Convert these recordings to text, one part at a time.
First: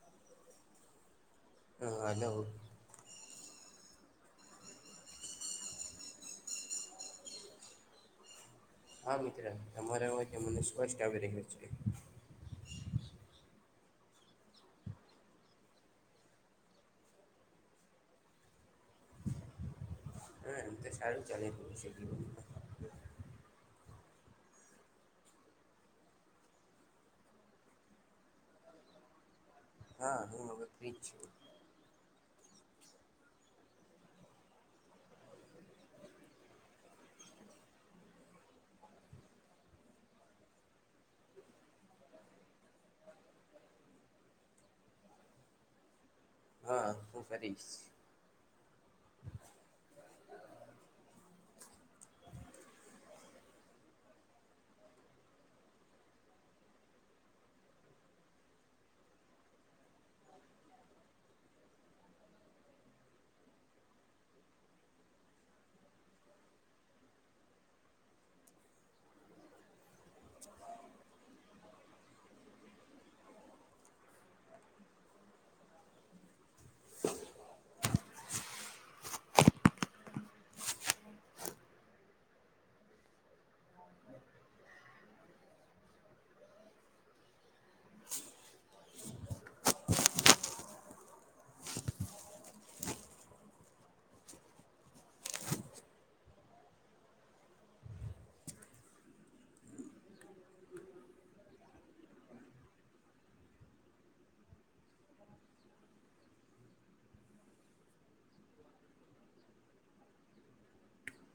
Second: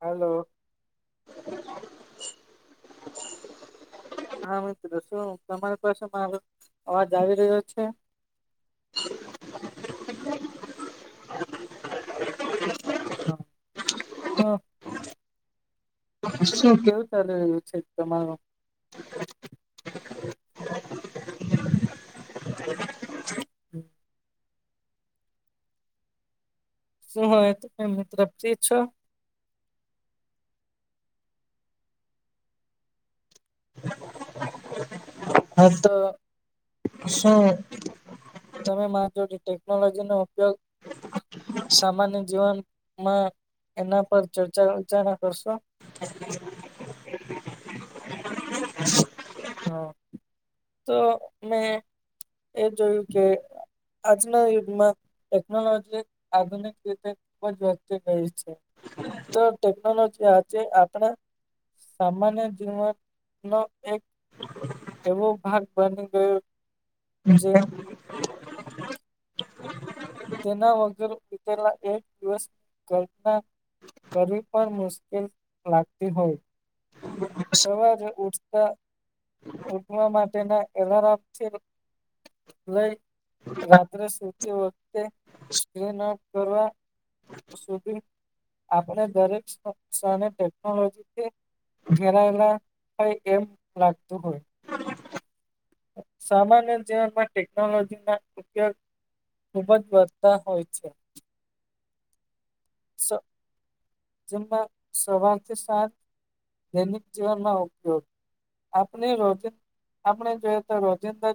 Hello. હા hello. [inaudible] હા મિત્રો શું તમારી પાસે મારો અવાજ આવી રહ્યો છે? હા મિત્ર તમારા હો મને સ્પષ્ટ આવી રહ છે. હા. શું કેવું ચાલી રહ્યું છે તમારું? હા એમ તો સારું ચાલે પ છેટ બ. શું હોય ત ફ્રી મિત્ર છો? હા હું અવે ફ્રી જ છું. હાતો શું તમે માજો ટેકનોલોજી નો ઉપયોગ સામાન્ય જીવનમાં એના પર ચર્ચા વિર્ચારણા કરશો. હા હું ફરીશ. હા તો મેં. એ જોયું કે. આજના યુગમાં ટેકનોલોજી આધુનિક રીતે ખૂ જ વધતી ગઈ છે. તો ટેકનોલોજી આજે આપણા સામાન્ય જીવન નો એક એવો ભાગ બની ગયો જે તેના વગર પલા એક દિવસ ઘટના કરવી પણ મુશ્કેલ લાગતી હોય. ઉઠતા ઉઠવા માટેના એલારામ છેને હવે. રાત્રે સુતી વખતે્રીન કરવા શુંપી આપણે દરેક ટેકનોલોજીથી ઘેરાયેલા એમ લાગતું હોય. સામાન્ય જીવનમાં ટેકનોલોજી ના ઉપયોગ ખુબ જ વધતા હોય છે. જેમાં સવારથી સાત દૈનિક જીવનમાં ઉપયોગ. આપણે રોજિ આપણે જોઈએ તો રોજિંદ્ર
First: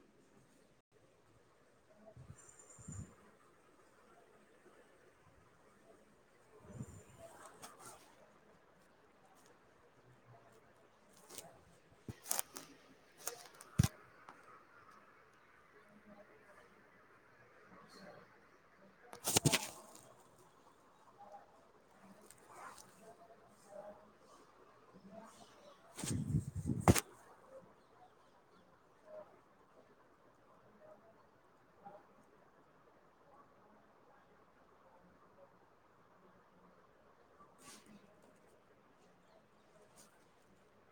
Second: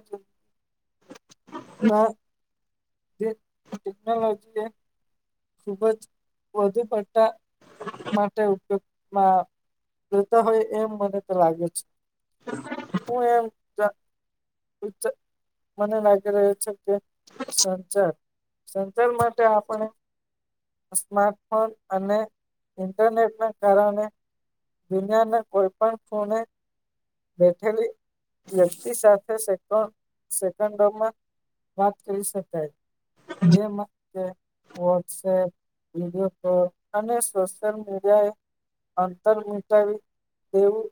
ના જે ટેકનોલોજી એ. ખુબ જ વધુ પટ્ટા માટે ઉપયોગમાં. કરતા હોય એમ મને તો લાગે છે. હું એમ મને લાગી રહ્યો છે કે. સંચાર સંચાર માટે આપણે. સ્માર્ટફોન અને ઇન્ટરનેટ ના કારણે દુનિયાને કોઈ પણ ફોને. હેમલી વ્યક્તિ સાથે સેકન્ડમાં વાત કરી શકાય જે માટે વો સેટ વિડીયો કોલ અને સોશલ મીડિયાએ અંતર મટાવી તેવું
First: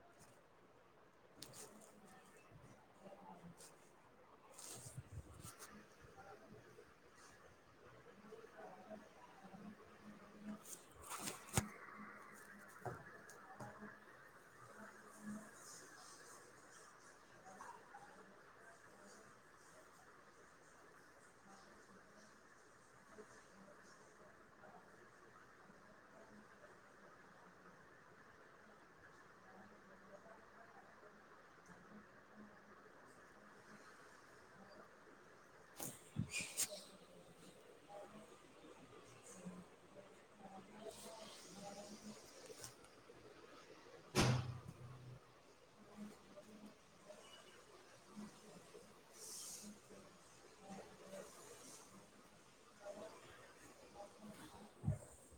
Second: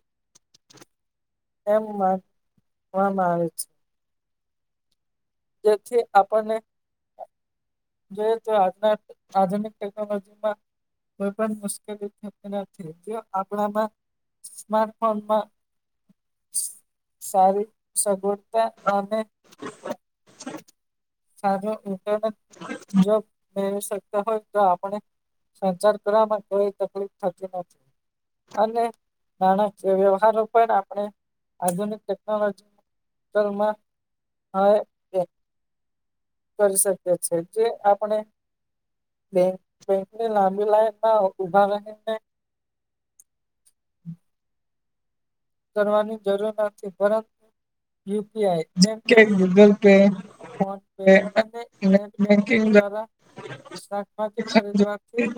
એમ માંગવા મા આવે છે. જેથી આપણને જોઈ તો આજ ના આધુનિક ટેકનોલોજીમાં કોઈ પણ મુશ્કેલી થતી નથી જો આપણામાં સ્માટ ફોન માં સારી સગવડતા અને સારો પોતાનો જોબ કરી શકે. હોય તો આપણે સંચાર કરવામાં કોઈ તકલીફ થતી નથી. અને નાણાકીય વ્યવહારો પણ આપણે આધુનિક ટેકનોલોજી ધરમાં હાએ [inaudible] કરી શકીએ છે જે આપણે બેં બેંક ની લાંબી લાઈન ના ઉભા રહીને. કરવાની જરૂર નથી પરંતુ યુપીઆઈ જેમ કે ગૂગલ પે ફોન પે અને બેંકિંગ દ્વારા શાખતી ખરીદવાથી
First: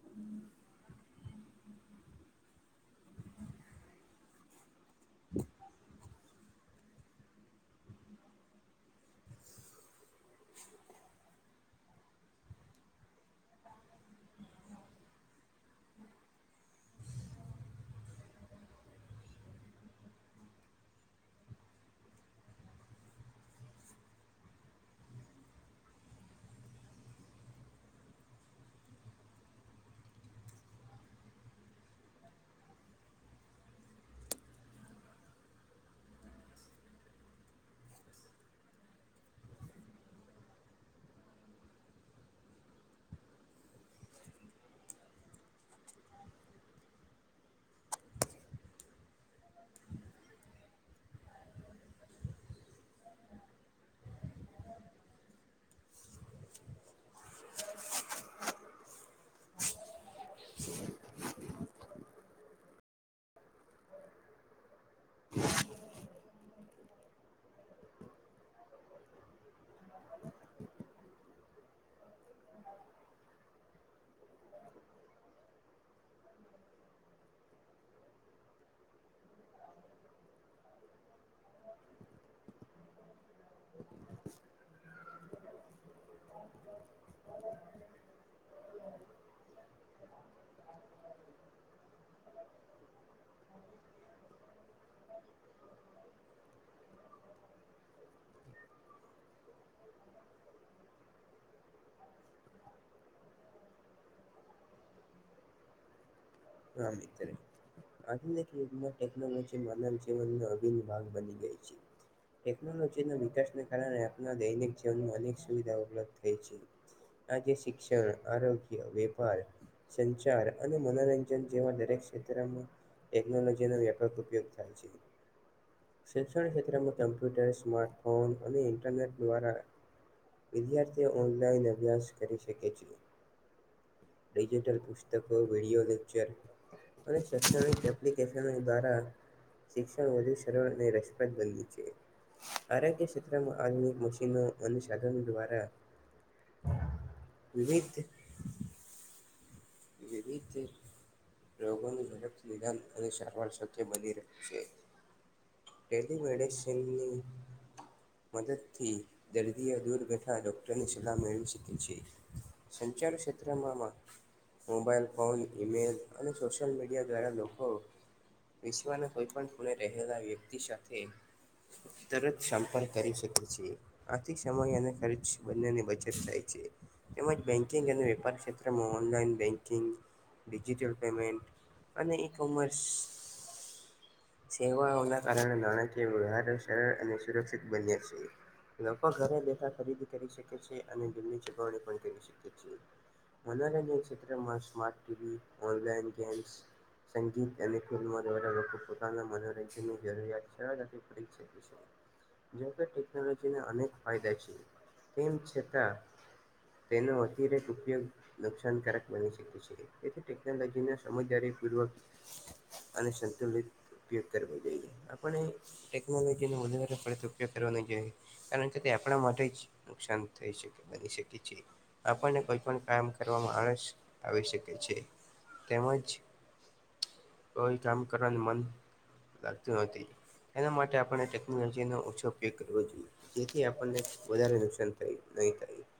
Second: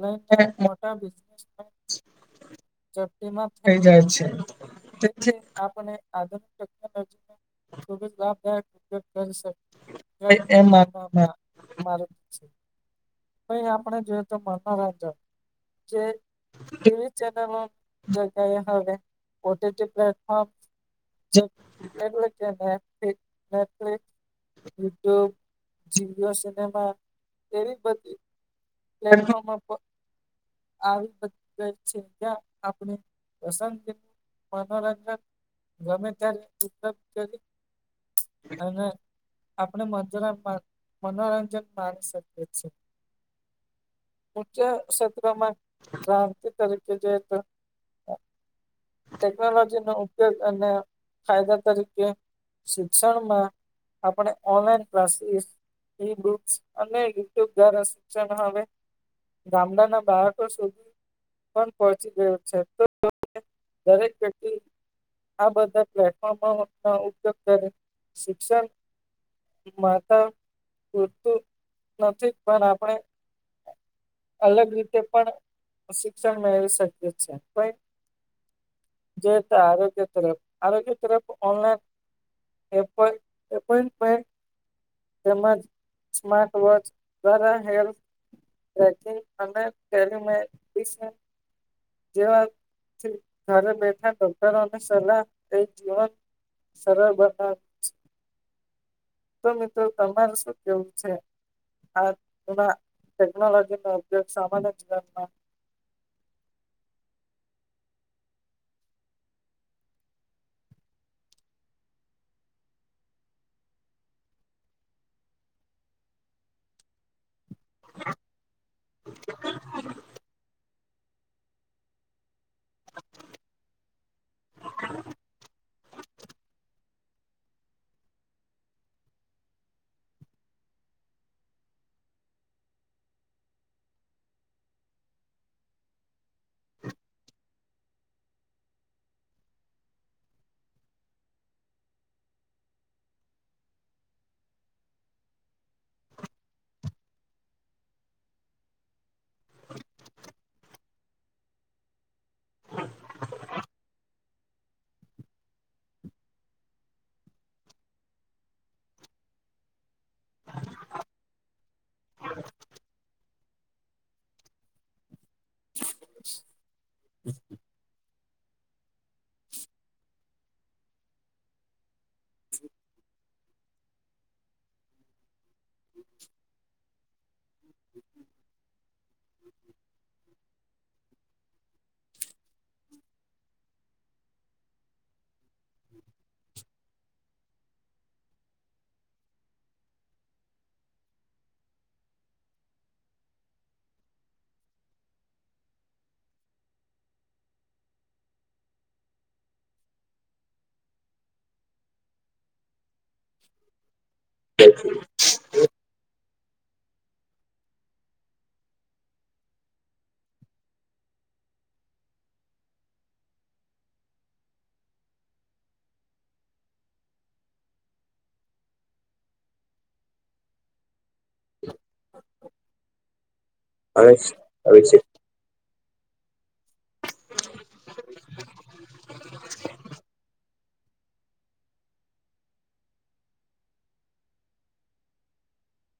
લઈને મોટા [unintelligible] થઈ જાય છે. જે [unintelligible] આપને આધુનિક પદ્ધ [unintelligible] એ તે માર માં [unintelligible] ભાઈ આપણે જોઈએ તો મનોરંજન જે ટીવી ચેનલો જે એ હવે પોતે તે પ્લેટફોર્મ જે એટલે તેને એક [unintelligible] યુટ્યુબ જીવયો સિનેમા એવી બધી પ્લેટફોર્મ આવી ગઈ છે ત્યાં આપણે [unintelligible] મનોરંજન ગમે ત્યારે [unintelligible] ના ના આપણે માજરમાં મનોરંજન માની શકીએ છીએ. ઉચ્ચ ક્ષેત્રમાં ક્રાંતિ તરીકે જે [unintelligible] ટેકનોલોજી નો ઉપયોગ અને ફાયદા તરીકે શિક્ષણમાં આપણે ઓનલાઈન ક્લાસીસ ઈ બુ અને [unintelligible] શિક્ષણ હામે ગામડાના બાળકો સુધી પણ પહોંચી ગયું છે તો દરેક વ્યક્તિ આ બધા પ્લેટફોર્મો પણ ઉપયોગ કરી શિક્ષણ માતા પૂરતું નથી પણ આપણે અલગ રીતે પણ શિક્ષણ મેળવી શકીએ છે [unintelligible] જે આરોગ્ય તરફ આરોગ્ય તરફ ઓનલાઈન એ [unintelligible] [unintelligible] તેમજ સ્માર્ટ વોચ દ્વારા હેલ્થ પ્રેક્ટિસ અને [unintelligible] જેવા ઘરે બેઠા ડોક્ટરોની સલાહ એજ જીવન સરળ બનાવતું છે. તો મિત્રો તમારે શું કેવું છે. આ તેના ટેકનોલોજી નો ઉપગ સામાન્ય જીવનમાં હા મિત્રે. આધુનિક યુગમાં ટેકનોલોજી માનવ જીવનનો આધીન ભાગ બની ગઈ છે. ટેકનોલોજીના વિકાસને કારણે આપણા દૈનિક જીવનમાં અનેક સુવિધાઓ ઉપલબ્ધ થઈ છે. [inaudible] આજે શિક્ષણ આરોગ્ય વેપાર સંચાર અને મનોરં જન જેમાં દરેક ક્ષેત્રમાં ટેકનોલોજીનો વ્યાપક ઉપયોગ થાય છે. શૈક્ષણીક ક્ષેત્રમાં કમ્પ્યુટર સ્માર્ટફોન અને ઇન્ટરનેટ દ્વારા વિદ્યાર્થીઓ ઓનલાઈન અભ્યાસ કરી શકે છે. ડિજિટલ પુસ્તકો વિડિયો લેક્ચર અને શૈક્ષણિક એપ્લિકેશન દ્વારા શિક્ષણ વધુ સરળ અને રસપ્રદ બને છે. આરોગ્ય ક્ષેત્રમાં આધુનિક મશીનો અને સાધનો દ્વારા વિવિધ વિવિધ રોગોનું ઝડપથી નિદાન અને સારવાર શક્ય બની રહે છે. ટેલિમેડિસિનની મદદથી દર્દીઓ દૂર તથા ડૉક્ટરની સલાહ મેળવી શકે છે સંચાર ક્ષેત્રમાં માં મોબાઈલ ફોન ઈમેલ અને સોશિયલ મીડિયા દ્વારા લોકો વિશ્વના કોઈપણ ખૂણે રહેલા વ્યક્તિ સાથે. તરત સંપર્ક કરી શકે છે આથી સમય અને ખર્ચ બનેની બચત થાય છે તેમજ બેન્કિંગ અને વેપાર ક્ષેત્રમાં online banking digital payment અને ઇ કોમર્સ. સેવાઓના કારણે નાણાકીય વ્યવહાર સરળ અને સુરક્ષિત બન્યા છે. લોકો ઘરે બેઠા ખરીદી કરી શકે છે અને જેમની ચૂકવણી પણ કરી શકે છે. મનોરંજન ક્ષેત્રમાં સ્માર્ટ ટીવી ઓનલાઈન ગેમ્સ સંગીત અને ફિલ્મો દ્વારા લોકો પોતાના મનોરંજનની જરૂરિયાત સરળતાથી કરી જેમ કે ટેકનોલોજી નો અનેક ફાયદા છે. તેથી. તેમ છતાં તેનો અતિરેક ઉપયોગ નુકસાનકારક બની શકે છે તેથી ટેકનોલોજી સમજદારી પૂર્વક અને સતુંલિત ઉપયોગ કરવો જોઈએ આપણે ટેકનોલોજી નો વધારે પળતો ઉપયોગ કરવાને નહિ જોયે કારણ કે તે આપણા માટે જ નુકસાન થઈ શકે બની શકે છે. આપણને કોઈ પણ કામ કરવાવામાં આળસ આવી શકે છે. તેમજ કોઈ કામ કરવાનું મન લાગતું નથી. એના માટે આપણે ટેકનોલોજીનો ઓછો ઉપયોગ કરવો જોઈએ. જેથી આપણને વધારે નુકસાન થાય નહી થાય.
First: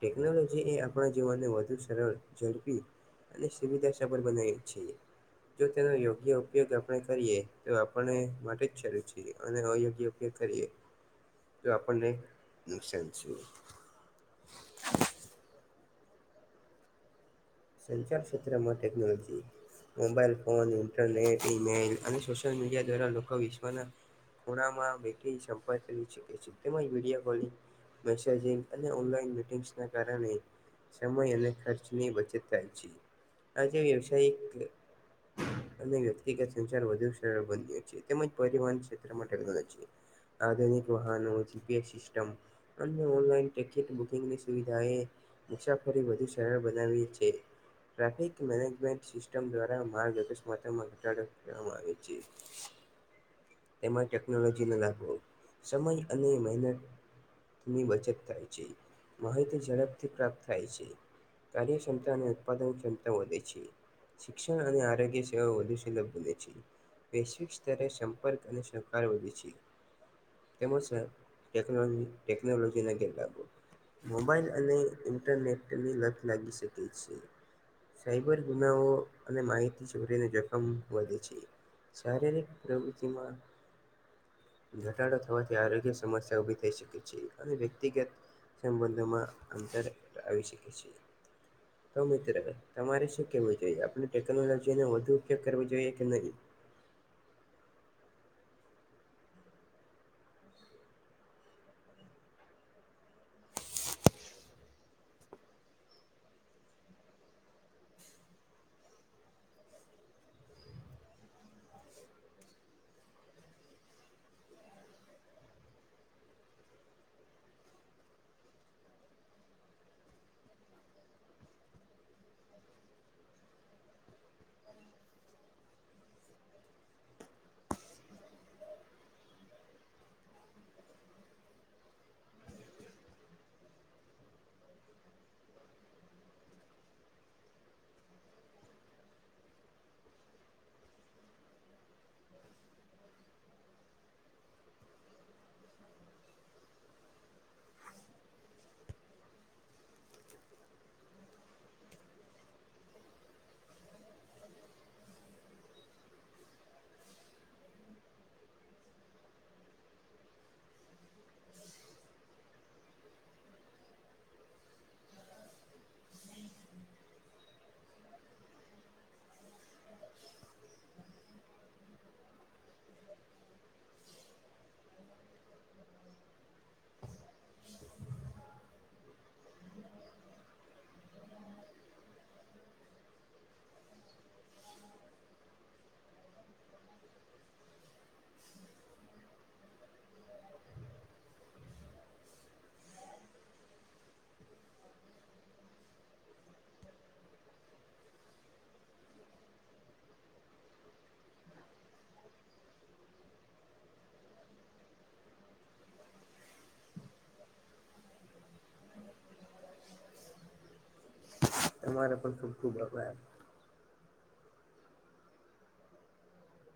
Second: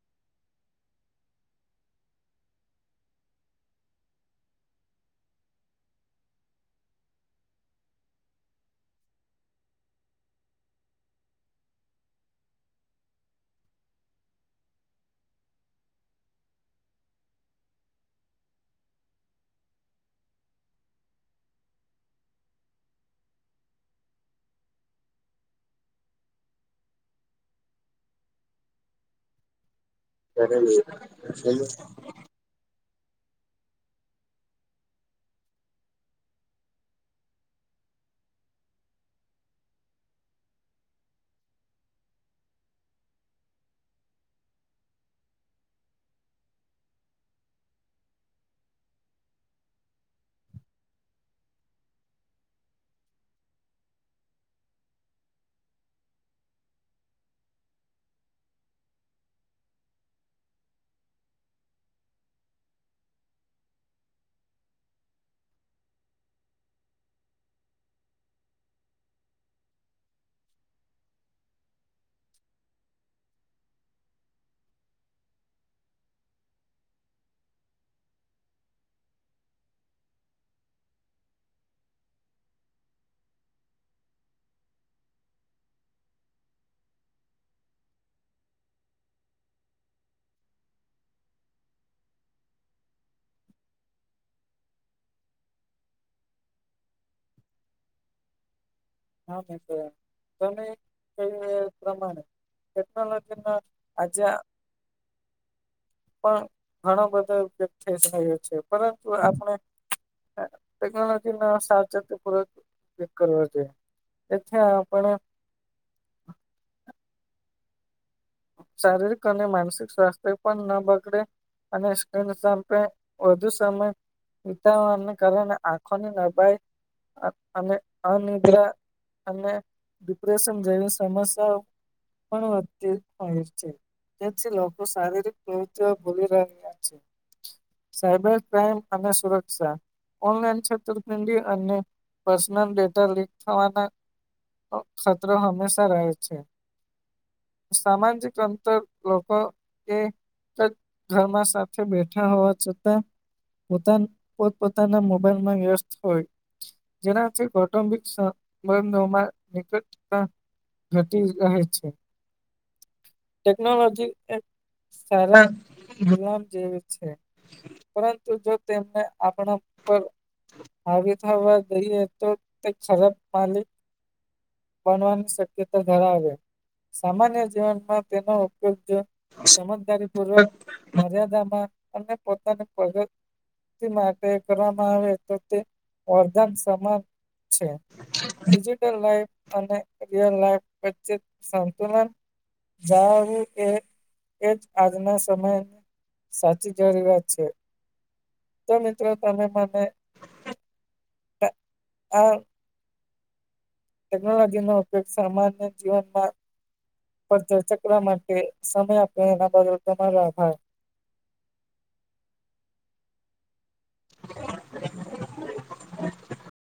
ટેકનોલોજી એ આપણા જીવનને વધુ. સરળ ઝડપી અને સુવિધા સબળ બનાવી છીએ. જો તેનો યોગ્ય ઉપયોગ આપણે કરીએ તો આપને માટે જ સારું છે અને અયોગ્ય ન કરીએ તો આપણને નુકસાન છે. સંચાર ક્ષેત્રમાં માટે technology mobile phone internet email અને સોશિયલ મીડિયા દ્વારા લોકો વિશ્વના ખુણા માં બેઠી સંપર્ક કરી શકે છે તેમજ વિડીયો કોલિંગ મનસા જી અને ઓનલાઈન મીટિંગ્સ ના કારણે સમય અને ખર્ચની બચત થાય છે આજે વ્યવસાય એક અને વ્યક્તિગત સંચાર વધુ સરળ બની ગ્યો છે તેમજ પરિવહન ક્ષેત્રમાં ટેનોલોજી આધુનિક વાહનો જી. પી. એસ. સિસ્ટમ અન્ય ઓનલાઈન ટિકિટ બુકિંગની સુવિધાએ મુસાફરી વધુ સરળ બનાવી છે. ટ્રાફિક મેનેજમેન્ટ સિસ્ટમ દ્વારા માર્ગ અકસ્માતોમાં ઘટાડો કરવામાં આવે છે. તેમાં ટેકનોલોજી ને લાભો સમય અને મહેનત ની બચત થાય છે માહિતી ઝડપથી પ્રાપ્ત થાય છે. કાર્યક્ષમતા અને ઉત્પાદન ક્ષમતા વધે છે. શિક્ષણ અને આરોગ્ય સેવા વધુ સુલભ બને છે વૈશ્વિક સ્તરે સંપર્ક અને સહકાર વધે છે. તેમજ સર ટેકનોલોજી ટેકનોલોજીને ગેર કાપો- - મોબાઈલ અને ઇન્ટરનેટની લત લાગી શકે છે. સાઈબર ગુનાઓ અને માહિતી છોરીઓને જોખમ વધે છે. શારીરિક પ્રવૃત્તિમાં- - ઘટાડો થવાથી આરોગ્ય સમસ્યા ઊભી થઈ શકે છે અને વ્યક્તિગત- - સંબંધોમાં અંતર આવી શકે છે. [unintelligible] તો મિત્ર તમારે શું કેહેવું જોઈએ આપણે ટેકનોલોજીનો વધુ ઉપયોગ કરવો જોઈએ કે નહીં? હા મિત્ર તમે કેવુંએ પ્રમાણે- - ટેકનોલોજી ના આજ- - પણ ઘણા બધા વ્યક્ ઠેશ રયો છે પરંતુ આપણે- - ટ ટેકનોલોજી ના સાવચેતીક પૂર્વક ચેક કરવુ જોઈએ. તેથી આપણે- - શારીરિક અને માનસિક સ્વાસ્થ્ય પણ ના બગડે- - અનેકે અસકન સપે વધુ સમય- - વિતાવને કારણે આંખોની નબડાઈ અ અને અનિદ્રા- - અને ડિપ્રેશન જેવી સમસ્યાઓ પણ વધતી- - [unintelligible] છે જેથી લોકો શારીરિક પ્રવૃતીભૂલી રહ્યા છે. સાયબર ક્રાઈમ અને સુરક્ષા- - ઓનલાઇન [unintelligible] અને પર્નલ ડેટા લીક થવાના- - અ ખતરો હંમેશા રહે છે. સામાજિક અંતર લોકો એ- - તદ્દ ઘરમા સાથે બેઠા હોવા છતાં- - બધાન પોત પોતાના મોબાઈલમાં વ્યસ્ત હોય- - જેનાથી કૌટુંબિક સંબંધોમાં નિકટતા- - ઘટી રહેે છે. ટેકનોલોજી એક સારા ગુલામ જેવી છે. પરંતુ જો તેને આપણા ઉપર- - આવી થવા દઈએ તો તે ખરાબ પાણી- - બનવાની શક્યતા ધરાવે સામાન્ય જીવનમાં- - તેનો ઉપયોગ સમજદારી પૂર્વક- - મર્યાદામાં અને પોતાનું પગ- - તી માટે કરવામાં આવે તો તે વરધાન સમાન- - છે ડિજિટલ [unintelligible] [unintelligible] અને સમતુલન છે. જણાવ્યું એ એજ આજનો સમય- - સાચી [unintelligible] વાત છે તો મિત્રો તમે મને- - ત અ- - ટેકનોલોજી નો ઉપયોગ સામાન્ય જીવનમાં પર ચર્ચા કરવા માટે- - સમય આપે એના બદલ તમારો આભાર. તમારો પણ ખૂબ ખૂબઆભાર. [inaudible]